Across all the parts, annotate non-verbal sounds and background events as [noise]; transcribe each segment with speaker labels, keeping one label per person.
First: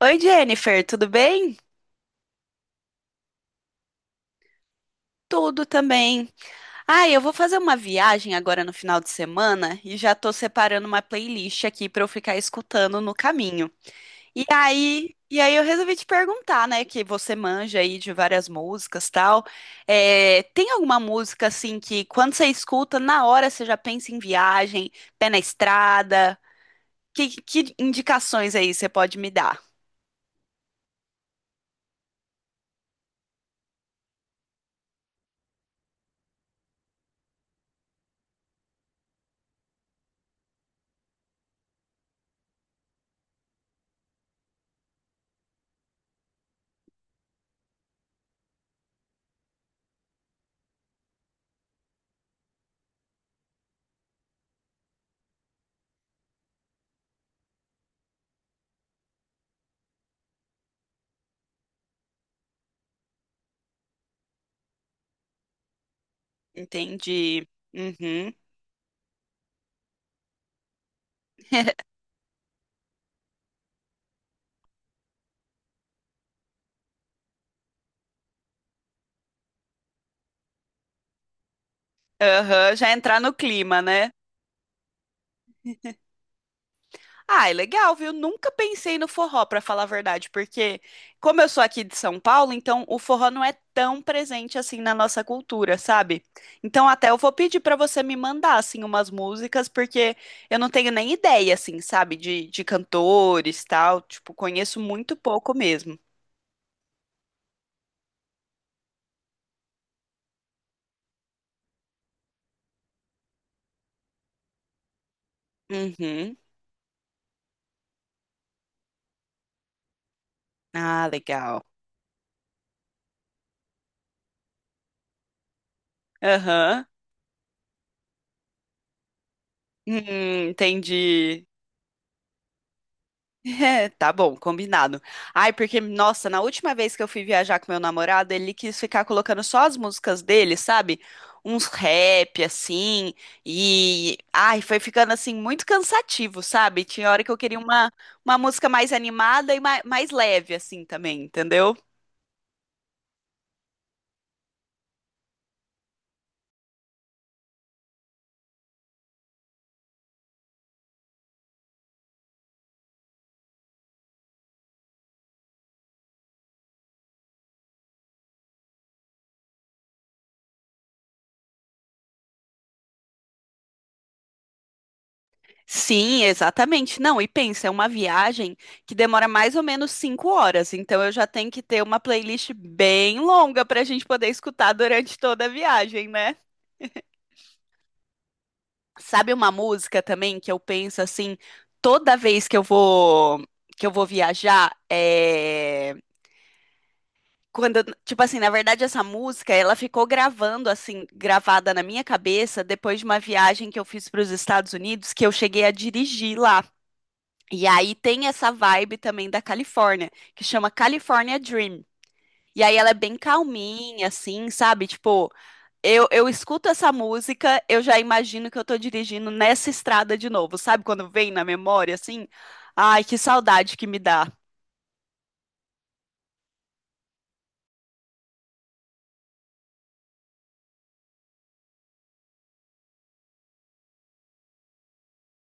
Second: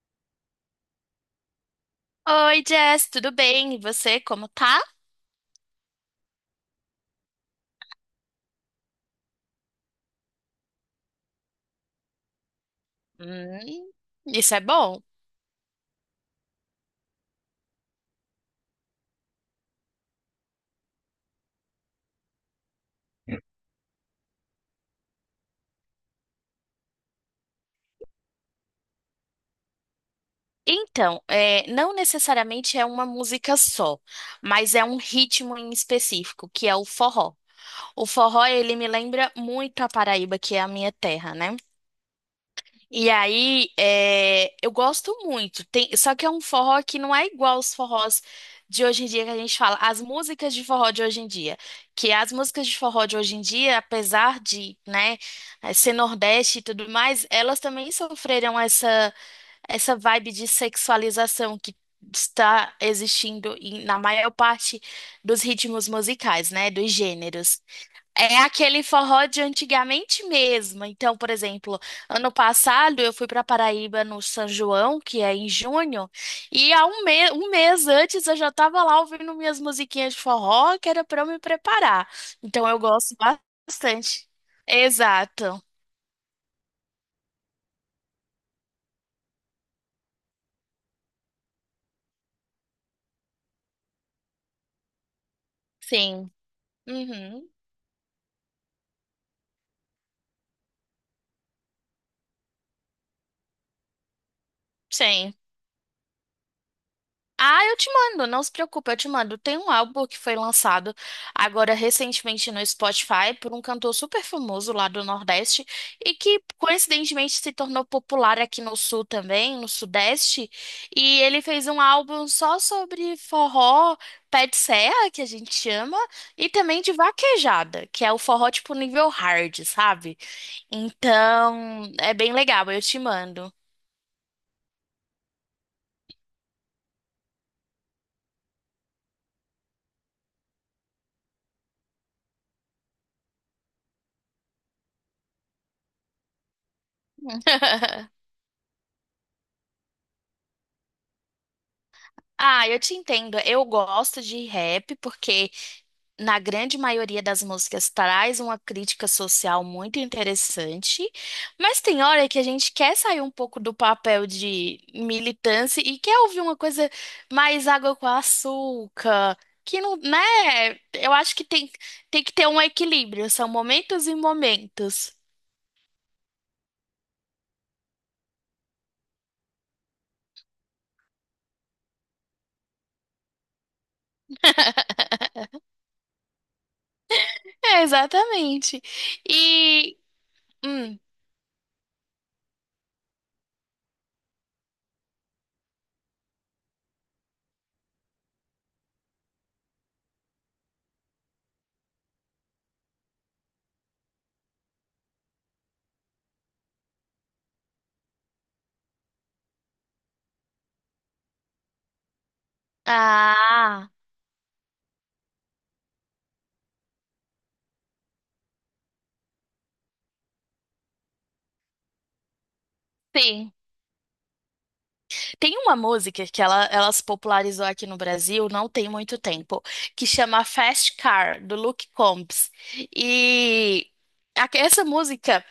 Speaker 1: Oi, Jennifer, tudo bem?
Speaker 2: Oi, Jess, tudo bem? E você, como tá?
Speaker 1: Tudo também. Ah, eu vou fazer uma viagem agora no final de semana e já tô separando uma playlist aqui pra eu ficar escutando no caminho.
Speaker 2: Hum,
Speaker 1: E
Speaker 2: isso é bom.
Speaker 1: aí, e aí eu resolvi te perguntar, né, que você manja aí de várias músicas, tal. É, tem alguma música assim que quando você escuta, na hora você já pensa em viagem, pé na estrada? Que indicações aí você pode me dar?
Speaker 2: Então, é, não necessariamente é uma música só, mas é um ritmo em específico, que é o forró. O forró, ele me lembra muito a Paraíba, que é a minha terra, né? E aí, é, eu gosto muito. Só que é um forró que não é igual os forrós de hoje em dia que a gente fala, as músicas de forró de hoje em dia. Que as músicas de forró de hoje em dia, apesar de, né, ser Nordeste e tudo mais, elas também sofreram essa vibe de sexualização que está existindo na maior parte dos ritmos musicais, né, dos
Speaker 1: Entendi.
Speaker 2: gêneros.
Speaker 1: Uhum.
Speaker 2: É aquele forró de antigamente mesmo. Então, por exemplo,
Speaker 1: [laughs]
Speaker 2: ano passado eu fui para Paraíba no São João, que é em junho, e há um, me um mês antes eu já estava lá ouvindo minhas musiquinhas de forró, que era para eu me preparar. Então,
Speaker 1: Aham,
Speaker 2: eu
Speaker 1: já
Speaker 2: gosto
Speaker 1: entrar no clima, né?
Speaker 2: bastante. Exato.
Speaker 1: Ah, é legal, viu? Nunca pensei no forró, pra falar a verdade, porque como eu sou aqui de São Paulo, então o forró não é tão presente assim na nossa cultura, sabe?
Speaker 2: Sim.
Speaker 1: Então até eu vou
Speaker 2: Uhum.
Speaker 1: pedir pra você me mandar assim umas músicas, porque eu não tenho nem ideia assim, sabe, de cantores, tal, tipo, conheço muito
Speaker 2: Sim.
Speaker 1: pouco mesmo.
Speaker 2: Ah, eu te mando, não se preocupe, eu te mando. Tem um álbum que foi lançado agora recentemente no Spotify por um cantor super famoso lá do Nordeste e
Speaker 1: Uhum.
Speaker 2: que coincidentemente se tornou popular aqui no Sul também, no Sudeste.
Speaker 1: Ah,
Speaker 2: E ele
Speaker 1: legal.
Speaker 2: fez um álbum só sobre forró, pé de serra, que a gente chama, e também
Speaker 1: Aham.
Speaker 2: de vaquejada, que é o forró tipo nível hard, sabe?
Speaker 1: Entendi.
Speaker 2: Então, é bem legal, eu te mando.
Speaker 1: É, tá bom, combinado. Ai, porque, nossa, na última vez que eu fui viajar com meu namorado, ele quis ficar colocando só as músicas dele, sabe? Uns rap, assim, e... Ai, foi ficando, assim, muito cansativo, sabe? Tinha hora que eu queria
Speaker 2: [laughs]
Speaker 1: uma música mais animada e mais leve, assim, também, entendeu?
Speaker 2: Ah, eu te entendo. Eu gosto de rap porque, na grande maioria das músicas, traz uma crítica social muito interessante. Mas tem hora que a gente quer sair um pouco do papel de militância e quer ouvir uma coisa mais água com açúcar. Que não, né? Eu acho que tem que ter um equilíbrio. São momentos e momentos.
Speaker 1: Sim, exatamente. Não, e pensa, é uma viagem que demora mais ou menos 5 horas, então eu já tenho que ter uma playlist bem longa pra gente poder escutar durante toda a viagem, né?
Speaker 2: É, exatamente.
Speaker 1: Sabe uma
Speaker 2: E.
Speaker 1: música também que eu
Speaker 2: hum,
Speaker 1: penso assim, toda vez que eu vou viajar, é quando, tipo assim, na verdade essa música, ela ficou gravada na minha cabeça depois de uma viagem que eu fiz para os Estados Unidos, que eu cheguei a dirigir lá. E aí tem essa vibe também da Califórnia, que chama California Dream. E aí ela é bem
Speaker 2: ah,
Speaker 1: calminha assim, sabe? Tipo, eu escuto essa música, eu já imagino que eu tô dirigindo nessa estrada de novo, sabe? Quando vem na memória, assim. Ai, que
Speaker 2: sim.
Speaker 1: saudade que me dá.
Speaker 2: Tem uma música que ela se popularizou aqui no Brasil não tem muito tempo, que chama Fast Car, do Luke Combs. E essa música.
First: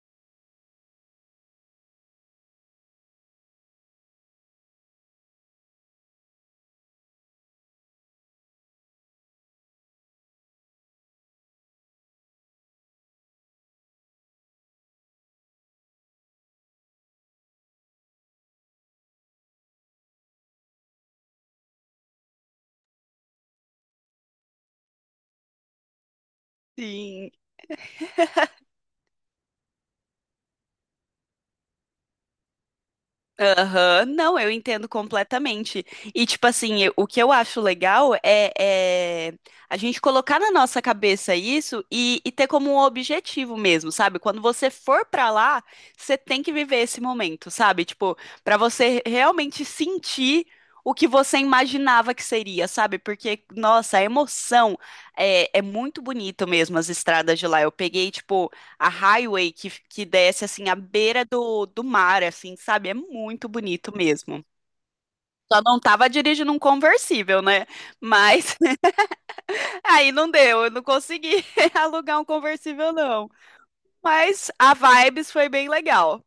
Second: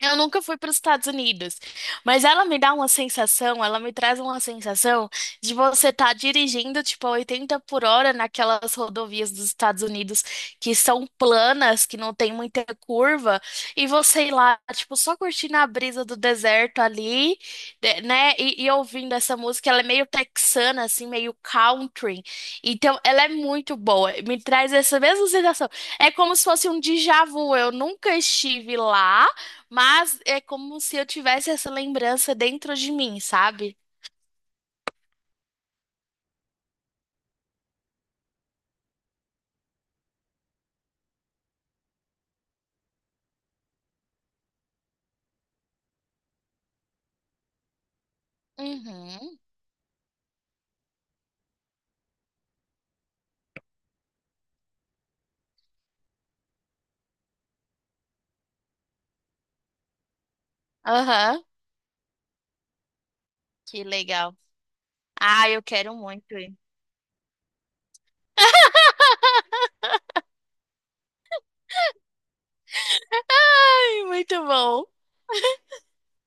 Speaker 2: Eu nunca fui para os Estados Unidos, mas ela me dá uma sensação, ela me traz uma sensação de você estar dirigindo tipo a 80 por hora naquelas rodovias dos Estados Unidos que são planas, que não tem muita curva, e você ir lá, tipo, só curtindo a brisa do deserto ali, né? E ouvindo essa música, ela é meio texana, assim, meio country. Então, ela é muito boa, me traz essa mesma sensação. É como se fosse um déjà
Speaker 1: Sim.
Speaker 2: vu. Eu nunca
Speaker 1: [laughs]
Speaker 2: estive lá. Mas é como se eu tivesse essa lembrança dentro de mim, sabe?
Speaker 1: Aham, não, eu entendo completamente. E, tipo assim, o que eu acho legal é a gente colocar na nossa cabeça isso e ter como um objetivo mesmo, sabe? Quando você for pra lá, você tem que viver esse momento, sabe? Tipo, pra você
Speaker 2: Uhum.
Speaker 1: realmente sentir o que você imaginava que seria, sabe? Porque, nossa, a emoção é muito bonito mesmo, as estradas de lá. Eu peguei, tipo a highway que desce assim à beira
Speaker 2: Aham.
Speaker 1: do mar, assim, sabe? É muito
Speaker 2: Que
Speaker 1: bonito
Speaker 2: legal.
Speaker 1: mesmo.
Speaker 2: Ah,
Speaker 1: Só
Speaker 2: eu
Speaker 1: não
Speaker 2: quero
Speaker 1: tava
Speaker 2: muito
Speaker 1: dirigindo
Speaker 2: ir.
Speaker 1: um conversível, né? Mas
Speaker 2: [laughs]
Speaker 1: [laughs] aí não deu, eu não consegui [laughs] alugar um conversível, não.
Speaker 2: Ai, muito
Speaker 1: Mas a
Speaker 2: bom.
Speaker 1: Vibes foi bem legal.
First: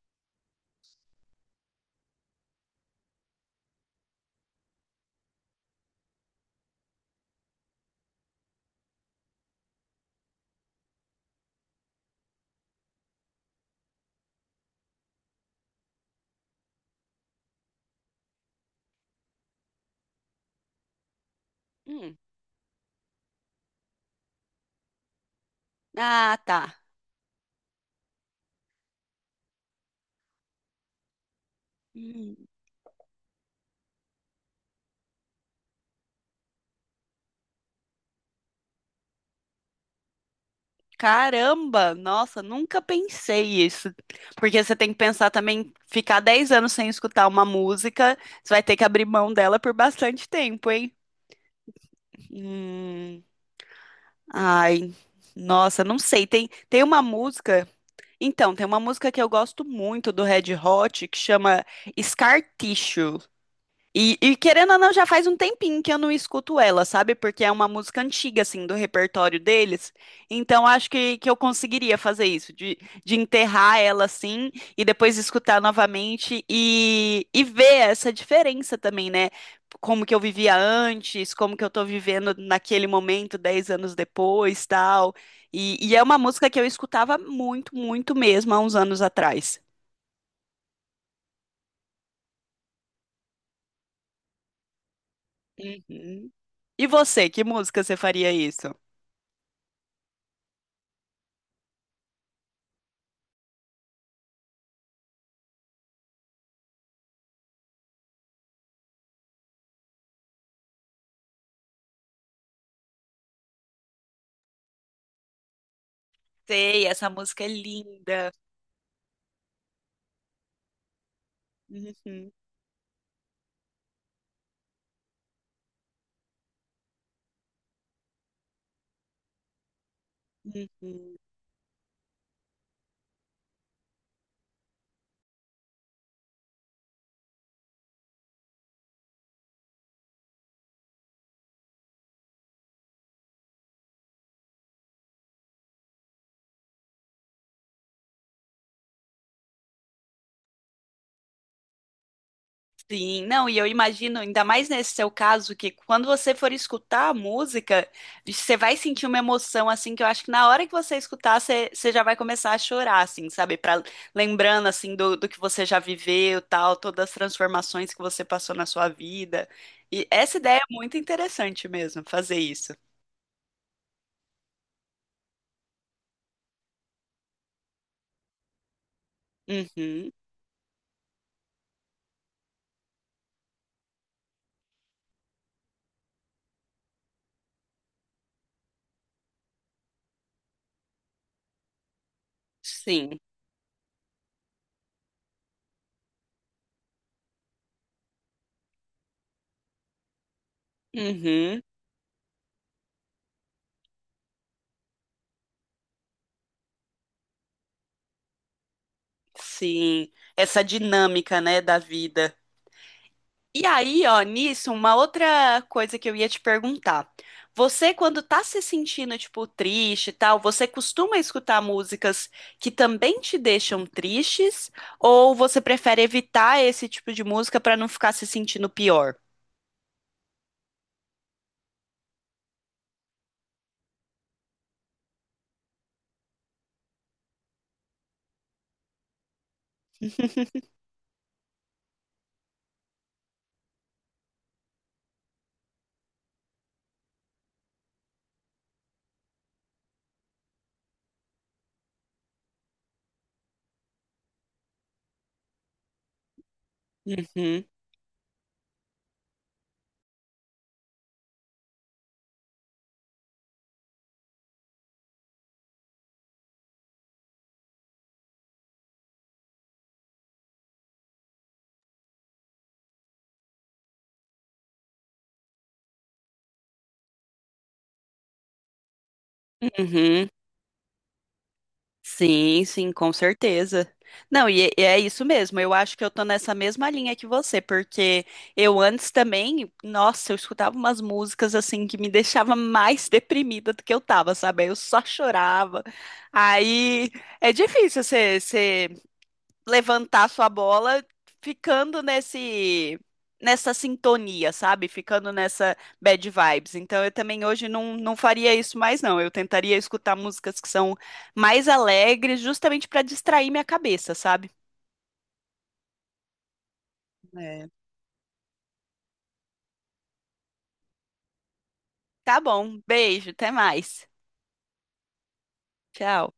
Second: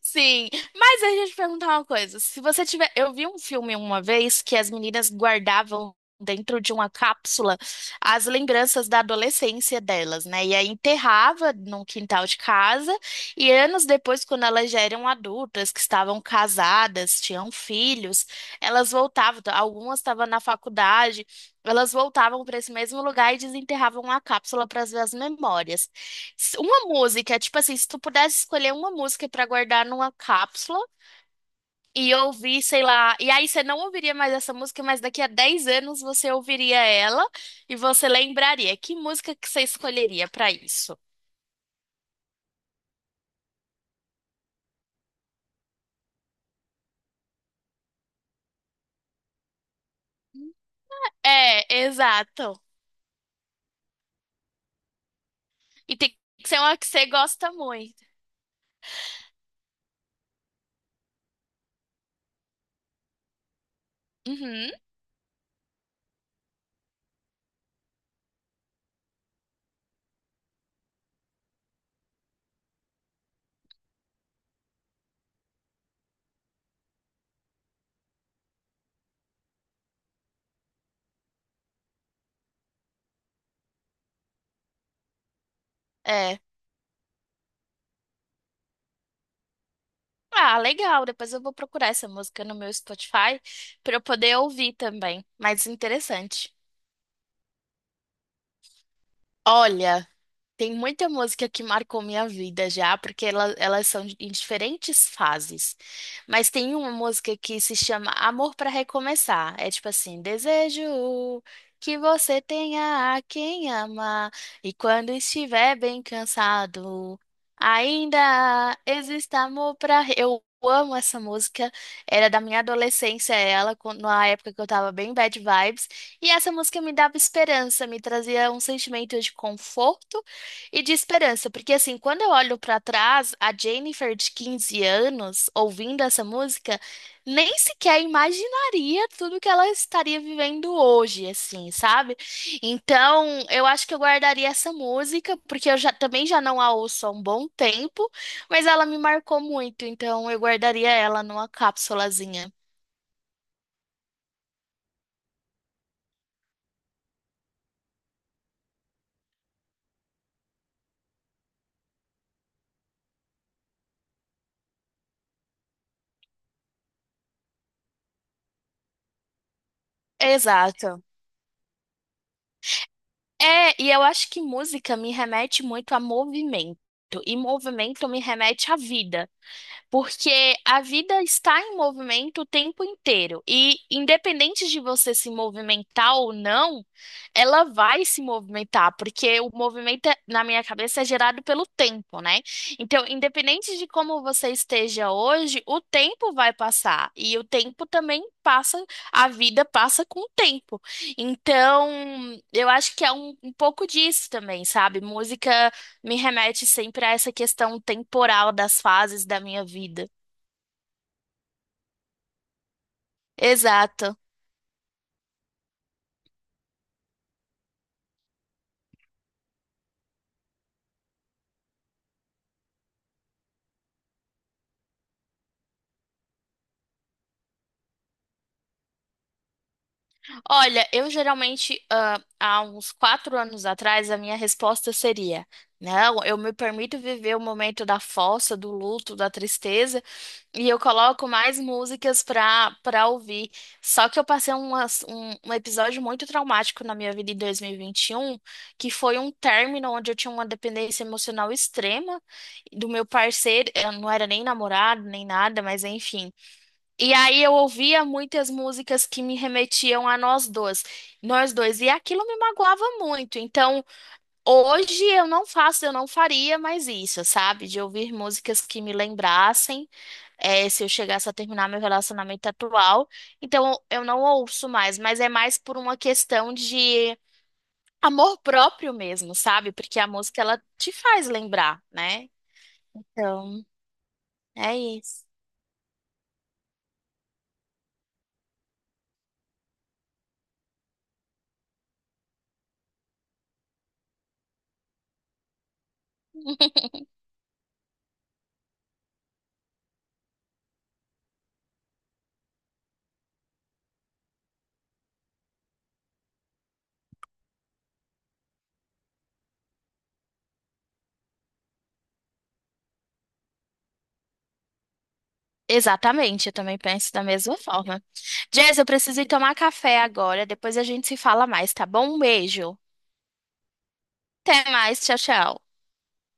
Speaker 2: Sim, mas a gente perguntar uma coisa. Se você tiver, eu vi um filme uma vez que as meninas guardavam dentro de uma cápsula as lembranças da adolescência delas, né? E aí enterrava num quintal de casa e anos depois, quando elas já eram adultas, que estavam casadas, tinham filhos, elas voltavam. Algumas estavam na faculdade, elas
Speaker 1: Hum.
Speaker 2: voltavam para esse mesmo lugar e desenterravam a cápsula para ver as memórias.
Speaker 1: Ah,
Speaker 2: S-
Speaker 1: tá.
Speaker 2: Uma música, tipo assim, se tu pudesse escolher uma música pra guardar numa cápsula e
Speaker 1: Hum.
Speaker 2: ouvir, sei lá, e aí você não ouviria mais essa música, mas daqui a 10 anos você ouviria ela e você lembraria. Que música que você escolheria pra isso?
Speaker 1: Caramba, nossa, nunca pensei isso. Porque você tem que pensar também, ficar 10 anos sem escutar uma música, você vai ter que abrir mão dela por bastante tempo, hein?
Speaker 2: É, exato.
Speaker 1: Hum. Ai, nossa,
Speaker 2: E
Speaker 1: não
Speaker 2: tem
Speaker 1: sei.
Speaker 2: que
Speaker 1: Tem,
Speaker 2: ser uma
Speaker 1: tem
Speaker 2: que
Speaker 1: uma
Speaker 2: você gosta
Speaker 1: música.
Speaker 2: muito.
Speaker 1: Então, tem uma música que eu gosto muito do Red Hot que chama Scar Tissue. E
Speaker 2: Uhum,
Speaker 1: querendo ou não, já faz um tempinho que eu não escuto ela, sabe? Porque é uma música antiga, assim, do repertório deles. Então, acho que eu conseguiria fazer isso, de enterrar ela, assim, e depois escutar novamente e ver essa diferença também, né? Como que eu vivia antes, como que eu tô vivendo naquele momento, 10 anos depois, tal. E é uma
Speaker 2: é.
Speaker 1: música que eu escutava muito, muito mesmo, há uns anos atrás.
Speaker 2: Ah, legal. Depois eu vou procurar essa música no meu Spotify pra eu poder ouvir também. Mas
Speaker 1: Uhum.
Speaker 2: interessante.
Speaker 1: E você, que música você faria isso?
Speaker 2: Olha, tem muita música que marcou minha vida já, porque elas são em diferentes fases. Mas tem uma música que se chama Amor para Recomeçar. É tipo assim: desejo que você tenha a quem amar, e quando estiver bem
Speaker 1: Sei, essa
Speaker 2: cansado,
Speaker 1: música é linda.
Speaker 2: ainda exista amor para. Eu amo essa música, era
Speaker 1: Uhum,
Speaker 2: da minha adolescência, ela, na época que eu tava bem bad vibes. E essa música me dava esperança, me trazia um sentimento de conforto e de
Speaker 1: uhum.
Speaker 2: esperança, porque assim, quando eu olho pra trás, a Jennifer de 15 anos ouvindo essa música, nem sequer imaginaria tudo que ela estaria vivendo hoje, assim, sabe? Então, eu acho que eu guardaria essa música, porque eu já também já não a ouço há um bom tempo, mas ela me marcou muito, então eu guardaria ela numa cápsulazinha.
Speaker 1: Sim, não, e eu imagino, ainda mais nesse seu caso, que quando você for escutar a música, você vai sentir uma emoção, assim, que eu acho que na hora que você escutar, você já vai começar a chorar, assim, sabe? Pra, lembrando, assim, do que você já viveu, tal, todas as transformações que você passou na sua vida. E essa ideia é muito
Speaker 2: Exato.
Speaker 1: interessante mesmo, fazer isso.
Speaker 2: É, e eu acho que música me remete muito a movimento, e movimento me remete à vida.
Speaker 1: Uhum,
Speaker 2: Porque a vida está em movimento o tempo inteiro. E independente de você se movimentar ou não, ela vai se movimentar, porque o movimento, na minha cabeça, é gerado pelo tempo, né? Então,
Speaker 1: sim.
Speaker 2: independente de como você esteja hoje, o tempo vai passar. E o tempo também passa, a vida passa com o tempo.
Speaker 1: Uhum,
Speaker 2: Então, eu acho que é um pouco disso também, sabe? Música. Me remete sempre a essa questão temporal das fases da minha vida.
Speaker 1: sim. Essa dinâmica, né, da vida. E aí,
Speaker 2: Exato.
Speaker 1: ó, nisso, uma outra coisa que eu ia te perguntar. Você, quando tá se sentindo, tipo, triste e tal, você costuma escutar músicas que também te deixam tristes? Ou você prefere evitar esse tipo de música pra não ficar se sentindo pior?
Speaker 2: Olha, eu geralmente, há uns 4 anos atrás, a minha resposta seria: não, eu me permito viver o momento da fossa, do luto, da tristeza, e
Speaker 1: [laughs]
Speaker 2: eu coloco mais músicas pra ouvir. Só que eu passei um episódio muito traumático na minha vida em dois mil e vinte e um que foi um término onde eu tinha uma dependência emocional extrema do meu parceiro. Eu não era nem namorado, nem nada, mas enfim. E aí eu
Speaker 1: Uhum,
Speaker 2: ouvia muitas músicas que me remetiam a nós dois. Nós dois. E aquilo me magoava muito. Então, hoje eu não faço, eu não faria mais isso, sabe? De ouvir músicas que me lembrassem é, se eu chegasse a terminar meu relacionamento atual. Então eu não ouço mais, mas é mais por uma questão de amor próprio mesmo, sabe? Porque a
Speaker 1: uhum.
Speaker 2: música ela te faz lembrar, né?
Speaker 1: Sim, sim, com
Speaker 2: Então
Speaker 1: certeza. Não, e,
Speaker 2: é
Speaker 1: e é isso
Speaker 2: isso.
Speaker 1: mesmo. Eu acho que eu tô nessa mesma linha que você, porque eu antes também, nossa, eu escutava umas músicas assim que me deixava mais [laughs] deprimida do que eu tava, sabe? Aí eu só chorava. Aí é difícil você levantar sua bola ficando nesse nessa sintonia, sabe? Ficando nessa bad vibes. Então eu também hoje não faria isso mais, não. Eu tentaria escutar músicas que são mais alegres, justamente para distrair minha cabeça, sabe?
Speaker 2: Exatamente, eu também penso da mesma
Speaker 1: É.
Speaker 2: forma. Jess, eu preciso ir tomar café agora, depois a gente se fala mais, tá bom? Um
Speaker 1: Tá
Speaker 2: beijo.
Speaker 1: bom, beijo, até mais.
Speaker 2: Até mais, tchau, tchau.
Speaker 1: Tchau.